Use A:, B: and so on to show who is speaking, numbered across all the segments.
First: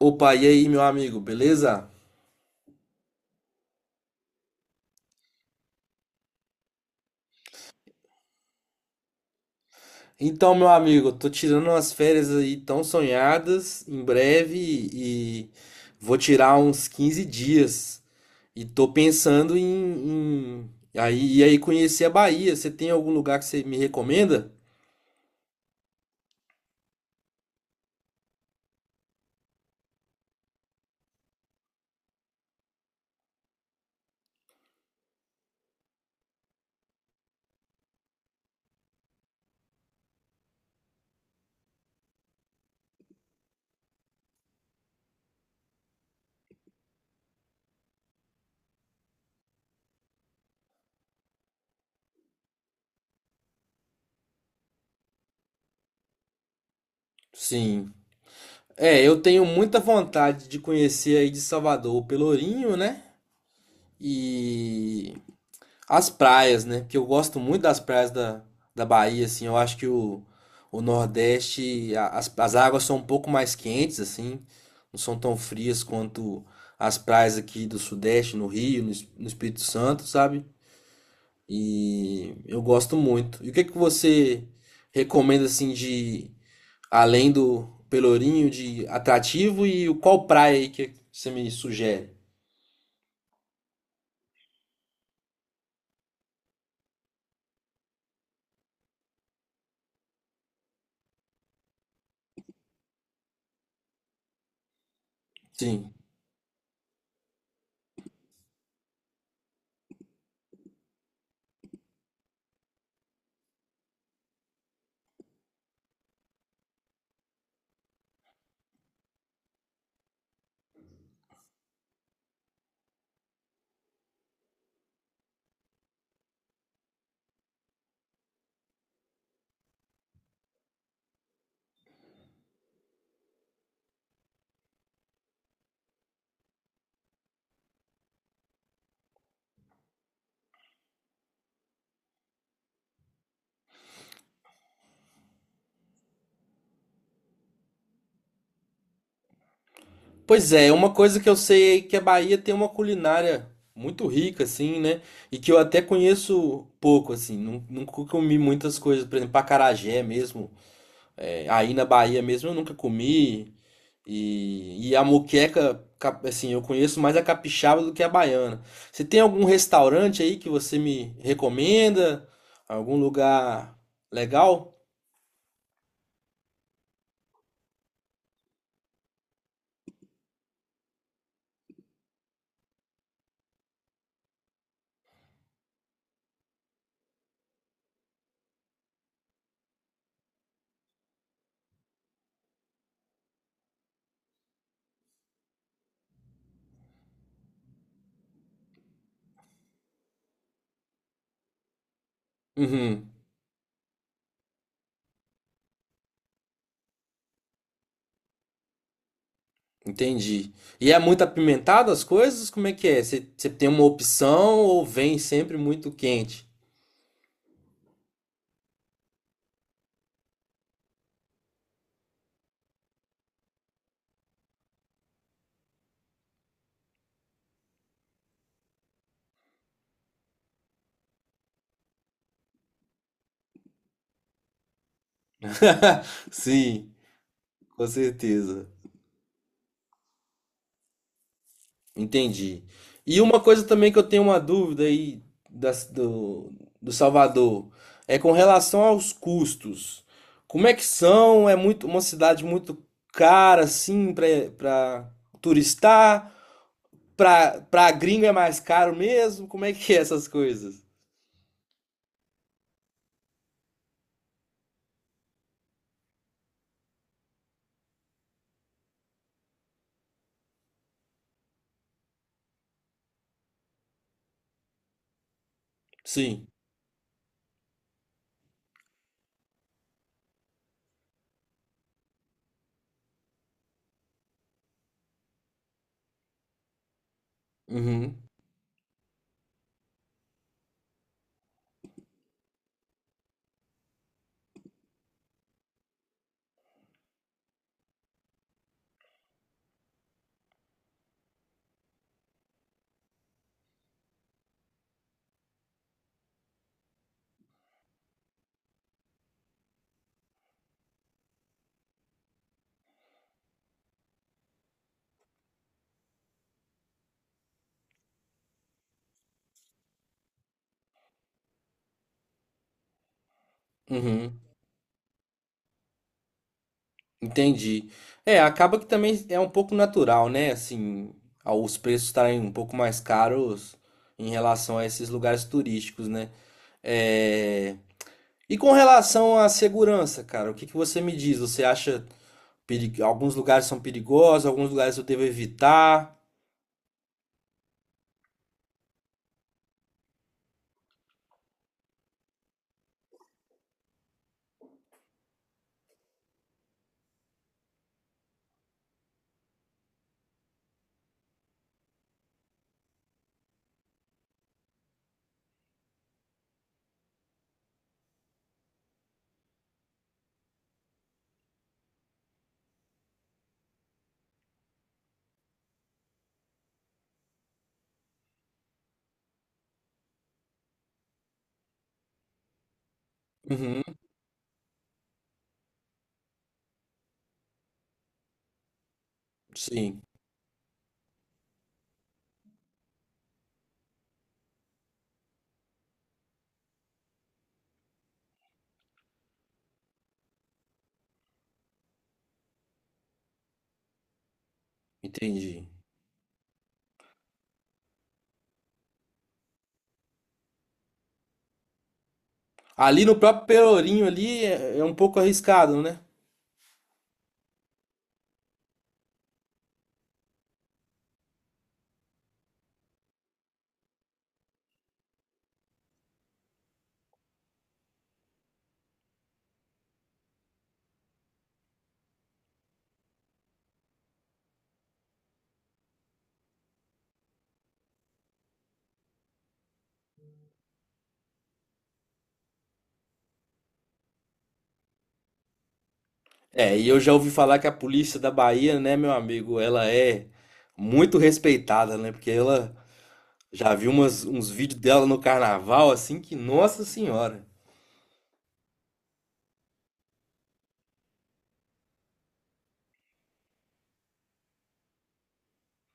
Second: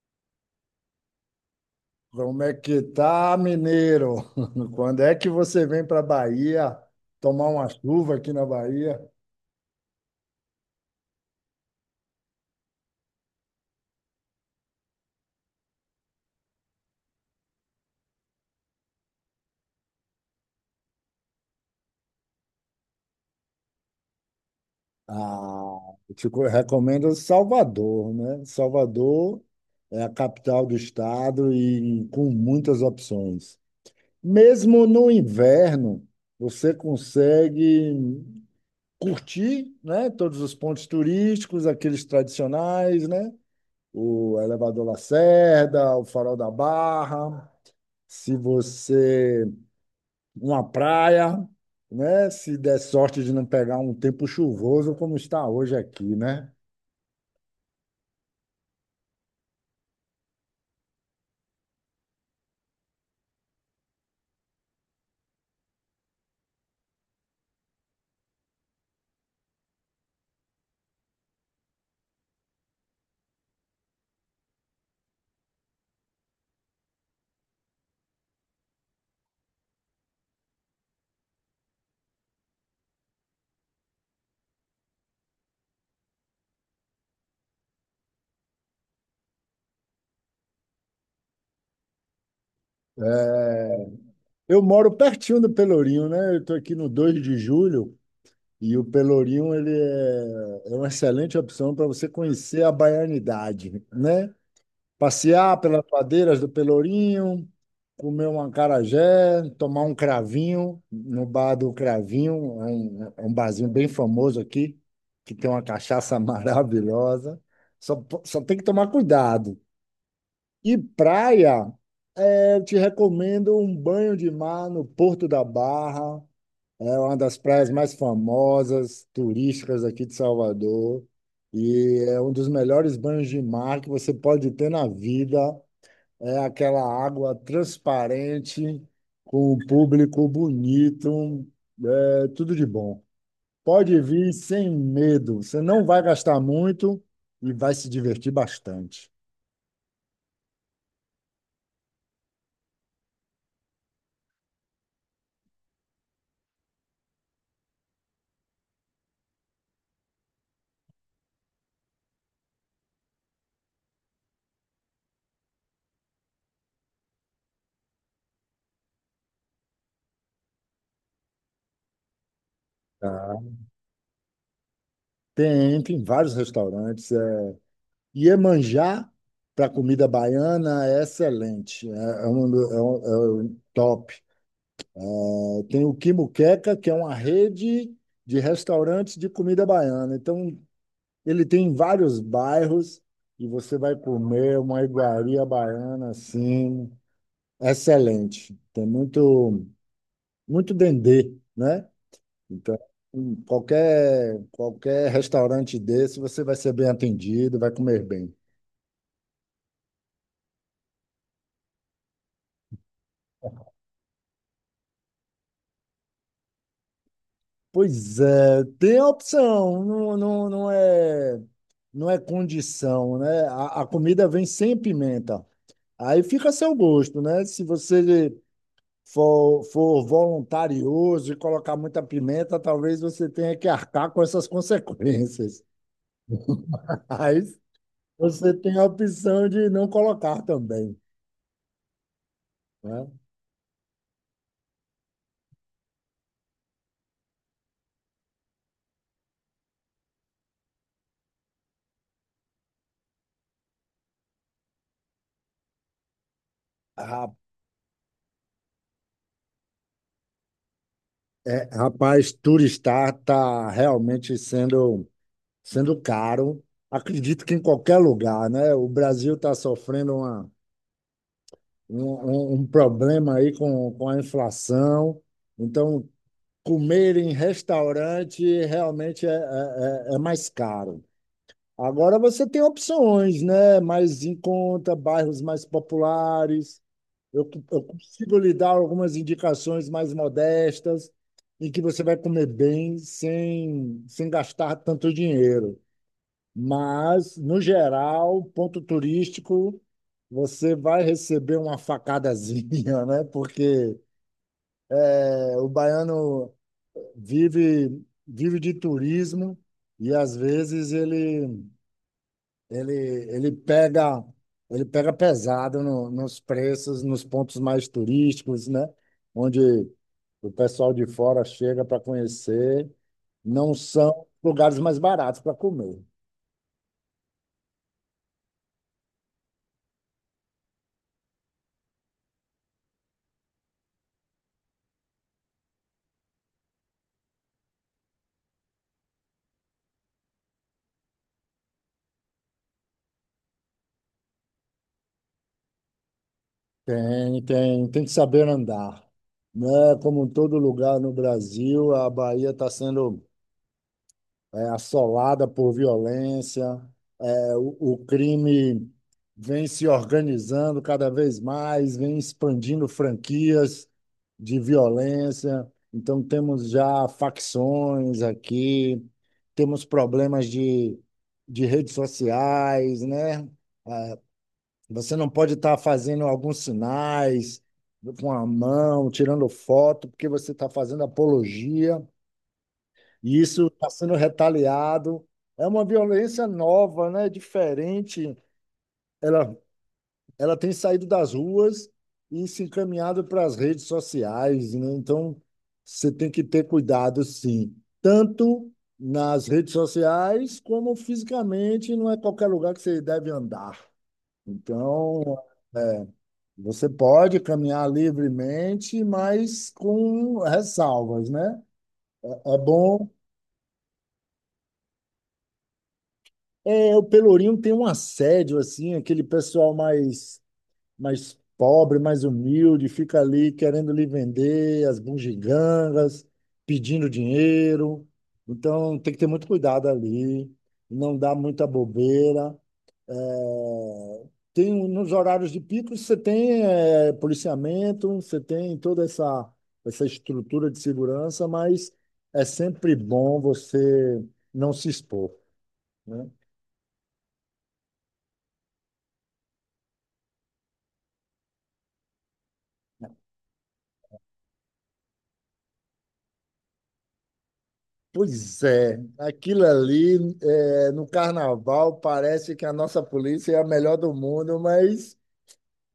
A: Opa, e aí, meu amigo, beleza?
B: Como é que tá, mineiro? Quando é que você vem para Bahia tomar uma chuva aqui na Bahia?
A: Então, meu amigo, eu tô tirando umas férias aí tão sonhadas em breve e vou tirar uns 15 dias. E tô pensando aí, e aí conhecer a Bahia. Você tem algum lugar que você me recomenda?
B: Ah, recomendo Salvador, né? Salvador é a capital do estado e com muitas opções. Mesmo no inverno, você consegue curtir, né? Todos os pontos turísticos, aqueles tradicionais, né? O Elevador Lacerda, o Farol da Barra. Se você uma praia, né? Se der sorte de não pegar um tempo chuvoso como está hoje aqui, né?
A: Sim. É, eu tenho muita vontade de conhecer aí de Salvador o Pelourinho, né? E as praias, né? Porque eu gosto muito das praias da Bahia, assim. Eu acho que o Nordeste, as águas são um pouco mais quentes, assim. Não são tão frias quanto as praias aqui do Sudeste, no Rio, no Espírito Santo, sabe? E eu gosto muito. E o que que você recomenda, assim, de... Além do Pelourinho, de atrativo e o qual praia aí que você me sugere?
B: É, Eu moro pertinho do Pelourinho, né? Eu estou aqui no Dois de Julho e o Pelourinho ele é uma excelente opção para você conhecer a baianidade, né? Passear pelas
A: Sim.
B: ladeiras do Pelourinho, comer um acarajé, tomar um cravinho no bar do Cravinho, é um barzinho bem famoso aqui, que tem uma cachaça maravilhosa. Só tem que tomar cuidado. E praia, eu te recomendo um banho de mar no Porto da Barra. É uma das praias mais famosas, turísticas aqui de Salvador. E é um dos melhores banhos de mar que você pode ter na vida. É aquela água transparente, com o público bonito, é tudo de bom. Pode vir sem medo, você não vai gastar muito e vai se divertir bastante.
A: Pois é, uma coisa que eu sei é que a Bahia tem uma culinária muito rica, assim, né? E que eu até conheço pouco, assim. Nunca comi muitas coisas, por exemplo, acarajé mesmo. É, aí na Bahia mesmo eu nunca comi. E a moqueca, assim, eu conheço mais a capixaba do que a baiana. Você tem algum restaurante aí que você me recomenda? Algum
B: Tá?
A: lugar legal?
B: Tem, tem vários restaurantes. É, Iemanjá, para comida baiana, é excelente, é um, do- é um- é um top. É, Tem o Quimuqueca, que é uma rede de restaurantes de comida baiana. Então, ele tem vários bairros e você vai comer uma iguaria baiana assim, excelente. Tem muito, muito dendê, né? Então,
A: Uhum.
B: em qualquer restaurante desse, você vai ser bem atendido, vai comer bem.
A: Entendi. E é muito apimentado as coisas? Como é que é? Você tem uma opção ou vem sempre muito quente?
B: Pois é, tem a opção, não é condição, né? A comida vem sem pimenta. Aí fica a seu gosto, né? Se você for voluntarioso e colocar muita pimenta, talvez você tenha que arcar com essas consequências.
A: Sim,
B: Mas
A: com
B: você
A: certeza.
B: tem a opção de não colocar também,
A: Entendi.
B: né?
A: E uma coisa também que eu tenho uma dúvida aí das- do, do Salvador é com relação aos custos. Como é que são? É muito uma cidade muito cara assim para turistar?
B: Ra-
A: Para gringo é mais caro mesmo? Como é que é essas coisas?
B: Rapaz, turistar está realmente sendo caro. Acredito que em qualquer lugar, né? O Brasil está sofrendo uma, um, um um problema aí com a inflação. Então,
A: Sim.
B: comer em restaurante realmente é mais caro. Agora você tem opções, né? Mais em conta, bairros mais populares. Eu
A: Uhum.
B: consigo lhe dar algumas indicações mais modestas, em que você vai comer bem sem gastar tanto dinheiro. Mas, no geral, ponto turístico, você vai receber uma facadazinha, né? Porque é, o baiano vive de turismo e, às vezes, Ele, ele pega, ele pega pesado nos preços, nos pontos mais turísticos, né? Onde o pessoal de fora chega para conhecer, não são
A: Uhum,
B: lugares mais baratos para comer.
A: entendi. É, acaba que também é um pouco natural, né? Assim, os preços estarem um pouco mais caros em relação a esses lugares turísticos, né? É... E com relação à segurança, cara, o que que você me diz? Você acha que alguns lugares são perigosos, alguns lugares eu devo evitar?
B: Tem que saber andar, né? Como em todo lugar no Brasil, a Bahia está sendo assolada por violência. O crime vem se organizando cada vez mais, vem expandindo franquias de violência. Então, temos já facções aqui, temos problemas de redes sociais, né? Você não pode estar fazendo alguns sinais com a mão, tirando foto, porque você está fazendo apologia, e isso
A: Uhum,
B: está sendo retaliado. É uma violência nova, né? Diferente. Ela
A: sim,
B: ela tem saído das ruas e se encaminhado para as redes sociais, né? Então, você tem que ter cuidado, sim, tanto nas redes sociais como fisicamente, não é qualquer lugar que você deve andar. Então,
A: entendi.
B: você pode caminhar livremente, mas com ressalvas, né? É, é
A: Ali
B: bom.
A: no próprio Pelourinho ali é um pouco arriscado, né?
B: É, o Pelourinho tem um assédio, assim, aquele pessoal mais pobre, mais humilde, fica ali querendo lhe vender as bugigangas, pedindo dinheiro. Então, tem que ter muito cuidado ali, não dar muita bobeira. É, Tem, um, nos horários de pico, você tem policiamento, você tem toda essa estrutura de segurança, mas é sempre bom você não se expor, né?
A: É, e eu já ouvi falar que a polícia da Bahia, né, meu amigo, ela é muito respeitada, né? Porque ela já viu umas, uns vídeos dela no carnaval, assim, que, nossa senhora.
B: Pois é, aquilo ali é, no carnaval parece que a nossa polícia é a melhor do mundo, mas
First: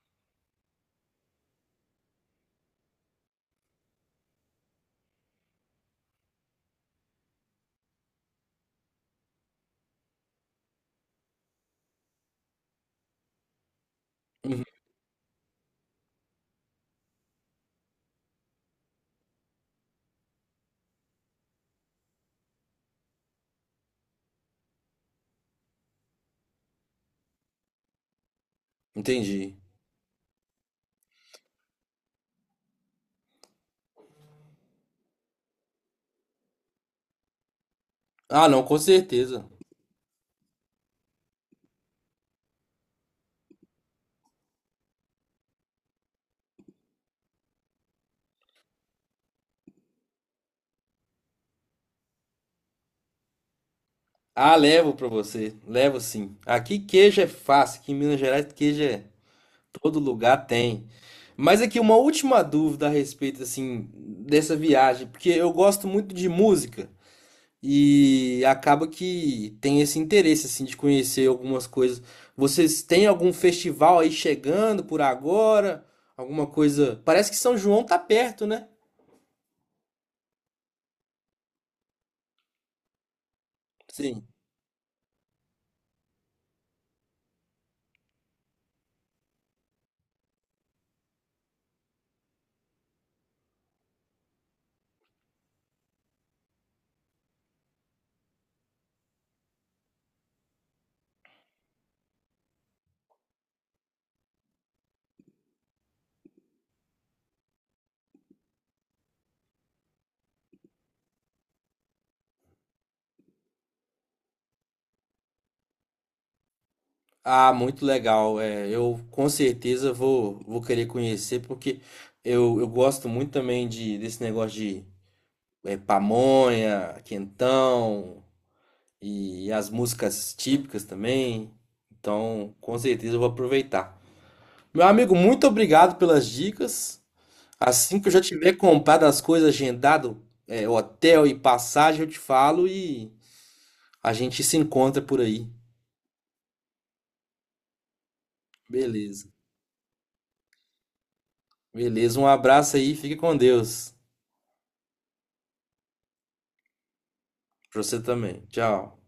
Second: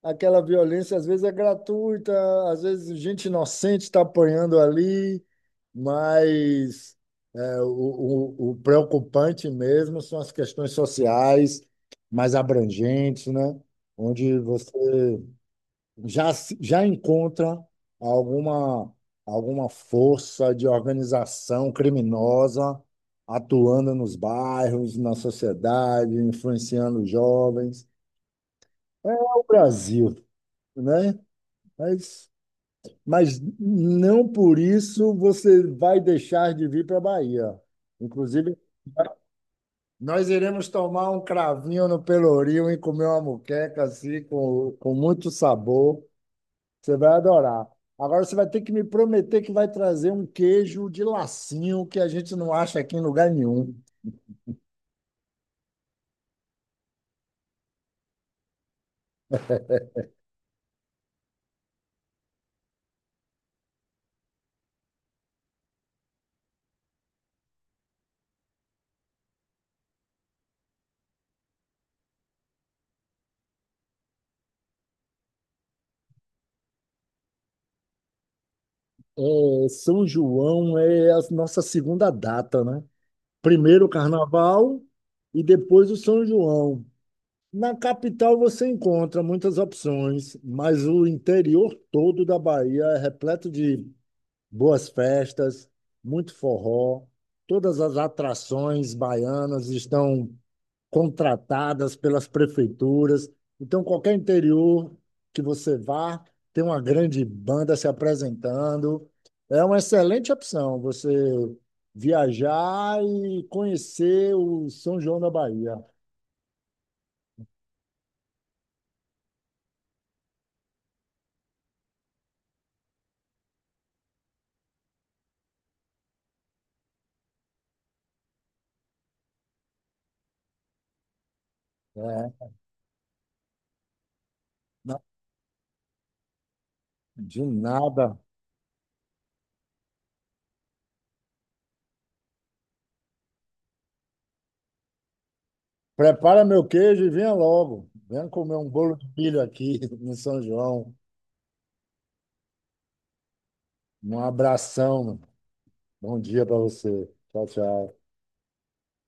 B: aquela violência às vezes é gratuita, às vezes gente inocente está apanhando ali, mas é, o, o preocupante mesmo são as questões sociais mais abrangentes, né? Onde
A: Uhum,
B: já, se- já encontra alguma, alguma força de organização criminosa atuando nos bairros, na sociedade, influenciando os jovens. É o
A: entendi.
B: Brasil, né? Mas, mas não por isso você vai deixar de vir para a Bahia.
A: Ah,
B: Inclusive,
A: não, com certeza.
B: nós iremos tomar um cravinho no Pelourinho e comer uma moqueca assim, com muito sabor. Você vai adorar. Agora você vai ter que me prometer que vai trazer um queijo de lacinho que a gente não acha aqui em lugar nenhum.
A: Ah, levo pra você. Levo sim. Aqui queijo é fácil, aqui em Minas Gerais queijo é todo lugar tem. Mas aqui uma última dúvida a respeito, assim, dessa viagem, porque eu gosto muito de música. E acaba que tem esse interesse assim de conhecer algumas coisas. Vocês têm algum festival aí chegando por agora? Alguma coisa? Parece que São João tá perto, né?
B: É, São João é a nossa segunda data, né? Primeiro o
A: Sim.
B: Carnaval e depois o São João. Na capital você encontra muitas opções, mas o interior todo da Bahia é repleto de boas festas, muito forró. Todas as atrações baianas estão contratadas pelas prefeituras. Então, qualquer interior que você vá, tem uma grande banda se apresentando. É uma excelente opção você viajar e conhecer o São João da Bahia.
A: Ah, muito legal. É, eu com certeza vou querer conhecer porque eu gosto muito também de desse negócio de é, pamonha, quentão e as músicas típicas também.
B: É,
A: Então, com certeza eu vou aproveitar. Meu
B: na-
A: amigo, muito obrigado pelas dicas.
B: de
A: Assim que eu
B: nada.
A: já tiver comprado as coisas, agendado, é, hotel e passagem, eu te falo e a gente se encontra por aí.
B: Prepara meu queijo e venha logo. Venha comer um bolo de
A: Beleza.
B: milho aqui no São João.
A: Beleza, um abraço aí, fique com Deus.
B: Um abração. Bom dia para você. Tchau,
A: Pra
B: tchau.
A: você também. Tchau.